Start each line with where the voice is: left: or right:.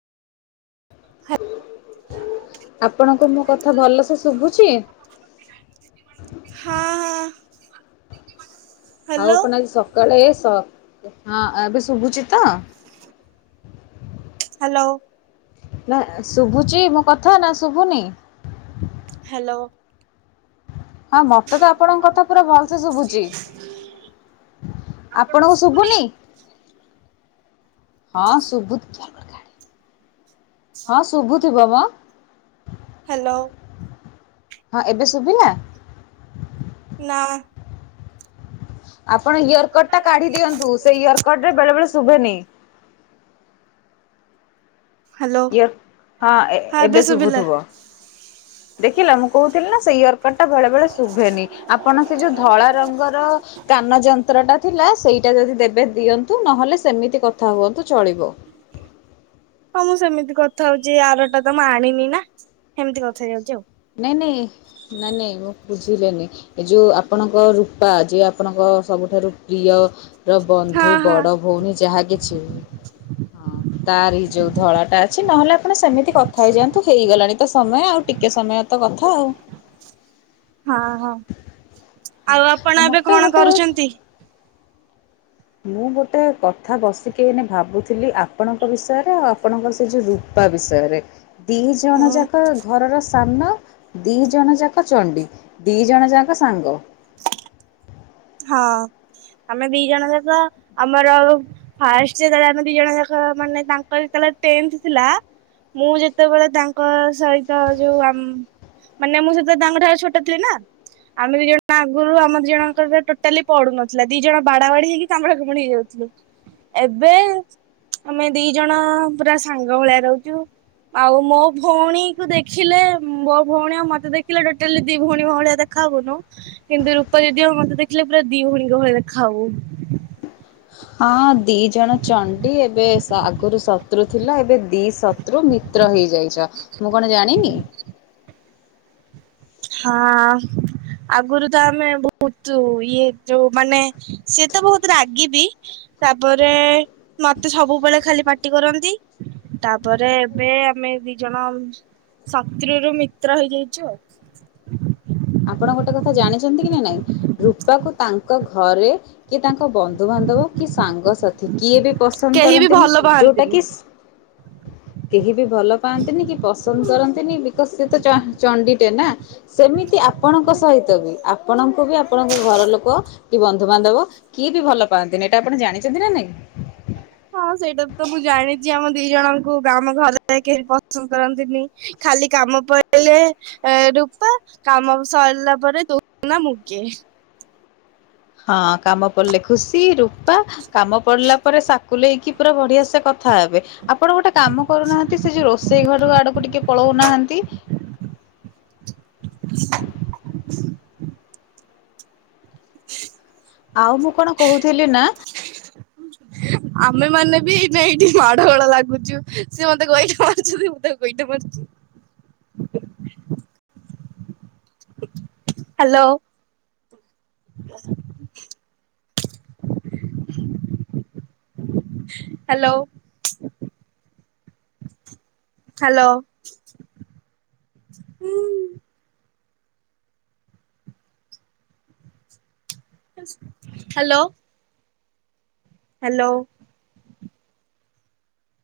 left: ଆପଣଙ୍କୁ ମୋ କଥା ଭଲସେ ଶୁଭୁଛି?
right: ହଁ ହଁ।
left: ଆଉ
right: ହ୍ୟାଲୋ
left: ଆପଣ ଆଜି ସକାଳେ ସ ହଁ ଏବେ ଶୁଭୁଛି ତ?
right: ହାଲୋ।
left: ନା ଶୁଭୁଚି ମୋ କଥା ନା ଶୁଭୁନି?
right: ହାଲୋ।
left: ହଁ ମତେ ତ ଆପଣଙ୍କ କଥା ପୁରା ଭଲ ସେ ଶୁଭୁଚି। ଆପଣଙ୍କୁ ଶୁଭୁନି? ହଁ ସୁବୁଧି? ହଁ ଶୁଭୁଥିବ ମ?
right: ହାଲୋ।
left: ହଁ ଏବେ ଶୁବିଲା?
right: ନା।
left: ଆପଣ ଇୟରକଟ ଟା କାଢି ଦିଅନ୍ତୁ ସେ ଇୟରକଟ ରେ ବେଳେ ବେଳେ ଶୁବେନି।
right: ହ୍ୟାଲୋ
left: ଇର ହଁ ଏବେ ଶୁଭୁଥିବ? ଦେଖିଲ ମୁଁ କହୁଥିଲନା ସେଇ ଇୟର୍କଟ ଟା ବେଳେ ବେଳେ ଶୁଭେନି ଆପଣ ସେ ଯୋଉ ଧଳା ରଙ୍ଗର କାନ ଯନ୍ତ୍ର ଟା ଥିଲା ସେଇଟା ଯଦି ଦେବେ ଦିଅନ୍ତୁ ନହେଲେ ସେମିତି କଥା ହୁଅନ୍ତୁ ଚଳିବ। [inaudible]
right: ହଁ ମୁଁ ସେମିତି କଥା ହଉଚି ଆରଟା ତ ମୁଁ ଆଣିନି ନା ସେମିତି କଥା ହେଇଯାଉଚି ଆଉ।
left: ନାଇଁ ନାଇଁ ନାନୀ ନାଇଁ ମୁଁ ବୁଝିଲେନି। ଏ ଯୋଉ ଆପଣଙ୍କ ରୂପା ଯେ ଆପଣଙ୍କ ସବୁଠାରୁ ପ୍ରିୟର ବନ୍ଧୁ
right: ହଁ ହଁ
left: ବଡ ଭଉଣୀ ଯାହା କିଛି ହଁ ତାର ଏଇ ଯୋଉ ଧଳାଟା ଅଛି ନହେଲେ ଆପଣ ସେମିତି କଥା ହେଇଯାଆନ୍ତୁ ହେଇଗଲାଣି ତ ସମୟ ଆଉ ଟିକେ ସମୟ ତ କଥା ଆଉ।
right: ହଁ ହଁ ଆଉ ଆପଣ ଏବେ
left: ମତେ
right: କଣ
left: ଗୋଟେ
right: କରୁଛନ୍ତି?
left: ମୁଁ ଗୋଟେ କଥା ବସିକିନେ ଭାବୁଥିଲି ଆପଣଙ୍କ ବିଷୟରେ ଆପଣଙ୍କର ସେ ଯେଉଁ ରୁ ପା ବିଷୟରେ ଦି ଜଣ
right: ହୁଁ
left: ଯାକ ଘରର ସାନ ଦି ଜଣ ଯାକ ଚଣ୍ଡୀ ଦି ଜଣ ଯାକ ସାଙ୍ଗ।
right: ହଁ ଆମେ ଦି ଜଣ ଯାକ ଆମର ଫାଷ୍ଟ ସେ ଯେତେବେଳେ ଆମେ ଦି ଜଣ ଯାକ ମାନେ ତାଙ୍କର ଯେତେବେଳେ ଟେନ୍ଥେ ଥିଲା। ମୁଁ ଯେତେବେଳେ ତାଙ୍କ ସହିତ ଯୋଉ ଆମ ମାନେ ମୁଁ ସେତେ ତାଙ୍କ ଠାରୁ ଛୋଟ ଥିଲି ନା ଆମେ ଦି ଜଣ ଆଗରୁ ଆମର ଦି ଜଣଙ୍କର ଟୋଟାଲି ପଡୁ ନଥିଲା ଦି ଜଣ ବାଡା ବାଡି ହେଇକି କାମୁଡା କାମୁଡି ହେଇଯାଉଥିଲୁ ଏବେ ଆମେ ଦି ଜଣ ପୁରା ସାଙ୍ଗ ଭଳିଆ ରହୁଚୁ। ଆଉ ମୋ ଭଉଣୀକୁୁ ଦେଖିଲେ ମୋ ଭଉଣୀ ଆଉ ମତେ ଦେଖିଲେ ଟୋଟାଲି ଦି ଭଉଣୀ ଭଳିଆ ଦେଖ ଖାବୁନୁ କିନ୍ତୁ ରୂପ ଦିଦି ଆଉ ମତେ ଦେଖିଲେ ପୁରା ଦି ଭଉଣୀଙ୍କ ଭଳିଆ ଦେଖାଉ।
left: ହଁ ଊ। ଦୁଇ ଜଣ ଚଣ୍ଡୀ ଏବେ ସା ଆଗରୁ ଶତ୍ରୁ ଥିଲା ଏବେ ଦୁଇ ଶତ୍ରୁ ମିତ୍ର ହେଇଯାଇଚ। ମୁଁ କଣ ଜାଣିନି।
right: ହଁ। ଆଗରୁ ତ ଆମେ ବୋହୁତ ଇଏ ଯୋଉ ମାନେ ସିଏ ତ ବୋହୁତ ରାଗି ବି। ତାପରେ ମତେ ସବୁବେଳେ ଖାଲି ପାଟି କରନ୍ତି। ତାପରେ ଏବେ ଆମେ ଦିଇ ଜଣ ଶତ୍ରୁରୁ ମିତ୍ର ହେଇଯାଇଚୁ ଆଉ। [inaudible]
left: ଆପଣ ଗୋଟେ କଥା ଜାଣିଚନ୍ତି କି ନା ନାଇଁ ରୂପାକୁ ତା ତାଙ୍କ ଘରେ କି ତାଙ୍କ ବନ୍ଧୁବାନ୍ଧବ କି ସାଙ୍ଗସଥି କିଏ ବି ପସନ୍ଦ
right: କେହି ବି
left: କରନ୍ତିନି
right: ଭଲ
left: ଯୋଉଟା
right: ପାଆନ୍ତିନି।
left: କି କେହି ବି ଭଲ ପାଆନ୍ତିନି କି ପସନ୍ଦ କରନ୍ତିନି ବିକଜ ସେ ତ ଚ ଚଣ୍ଡିଟେ ନା ସେମିତି ଆପଣଙ୍କ ସହିତ ବି ଆପଣଙ୍କୁ ବି ଆପଣଙ୍କ ଘର ଲୋକ କି ବନ୍ଧୁବାନ୍ଧବ କିଏ ବି ଭଲ ପାଆନ୍ତିନି ଏଟା ଆପଣ ଜାଣିଚନ୍ତି ନା ନାଇଁ?
right: ହଁ ସେଇଟା ତ ମୁଁ ଜାଣିଚି ଆମ ଦିଇ ଜଣଙ୍କୁ ଗା ଆମ ଘରେ କେହି ବି ପସନ୍ଦ କରନ୍ତିନି। ଖାଲି କାମ ପ‌ଇଲେ ଏ ରୂପା କାମ ସ‌ଇଲା ପରେ ତୁ କିଏ ନା ମୁଁ କିଏ।
left: ହଁ କାମ ପଡିଲେ ଖୁସି ରୂପା କାମ ପଡିଲା ପରେ ଫୁଲେଇକି ପୁରା ବଢିଆ ସେ କଥା ହେବେ। ଆପଣ ଗୋଟେ କାମ କରୁନାହାନ୍ତି। ସେ ଯୋଉ ରୋଷେଇ ଘର ଆଡକୁ ଟିକେ ପଳଉନାହାନ୍ତି।
right: [inaudible] [inaudible]
left: ଆଉ ମୁଁ କଣ କୋହୁଥିଲି ନା।
right: ଆମେ ମାନେ ବି ନେଏଇଠି ମାଡ ଗୋଳ ଲାଗୁଚୁ। ସିଏ ମତେ ଗୋଇଠା ମାରୁଚନ୍ତି ମୁଁ ତା ଗୋଇଠା ମାରୁଚି। ହାଲୋ। [inaudible] ହାଲୋ। ହାଲୋ ହୁଁ। [inaudible] ହାଲୋ। ହ୍ୟାଲୋ।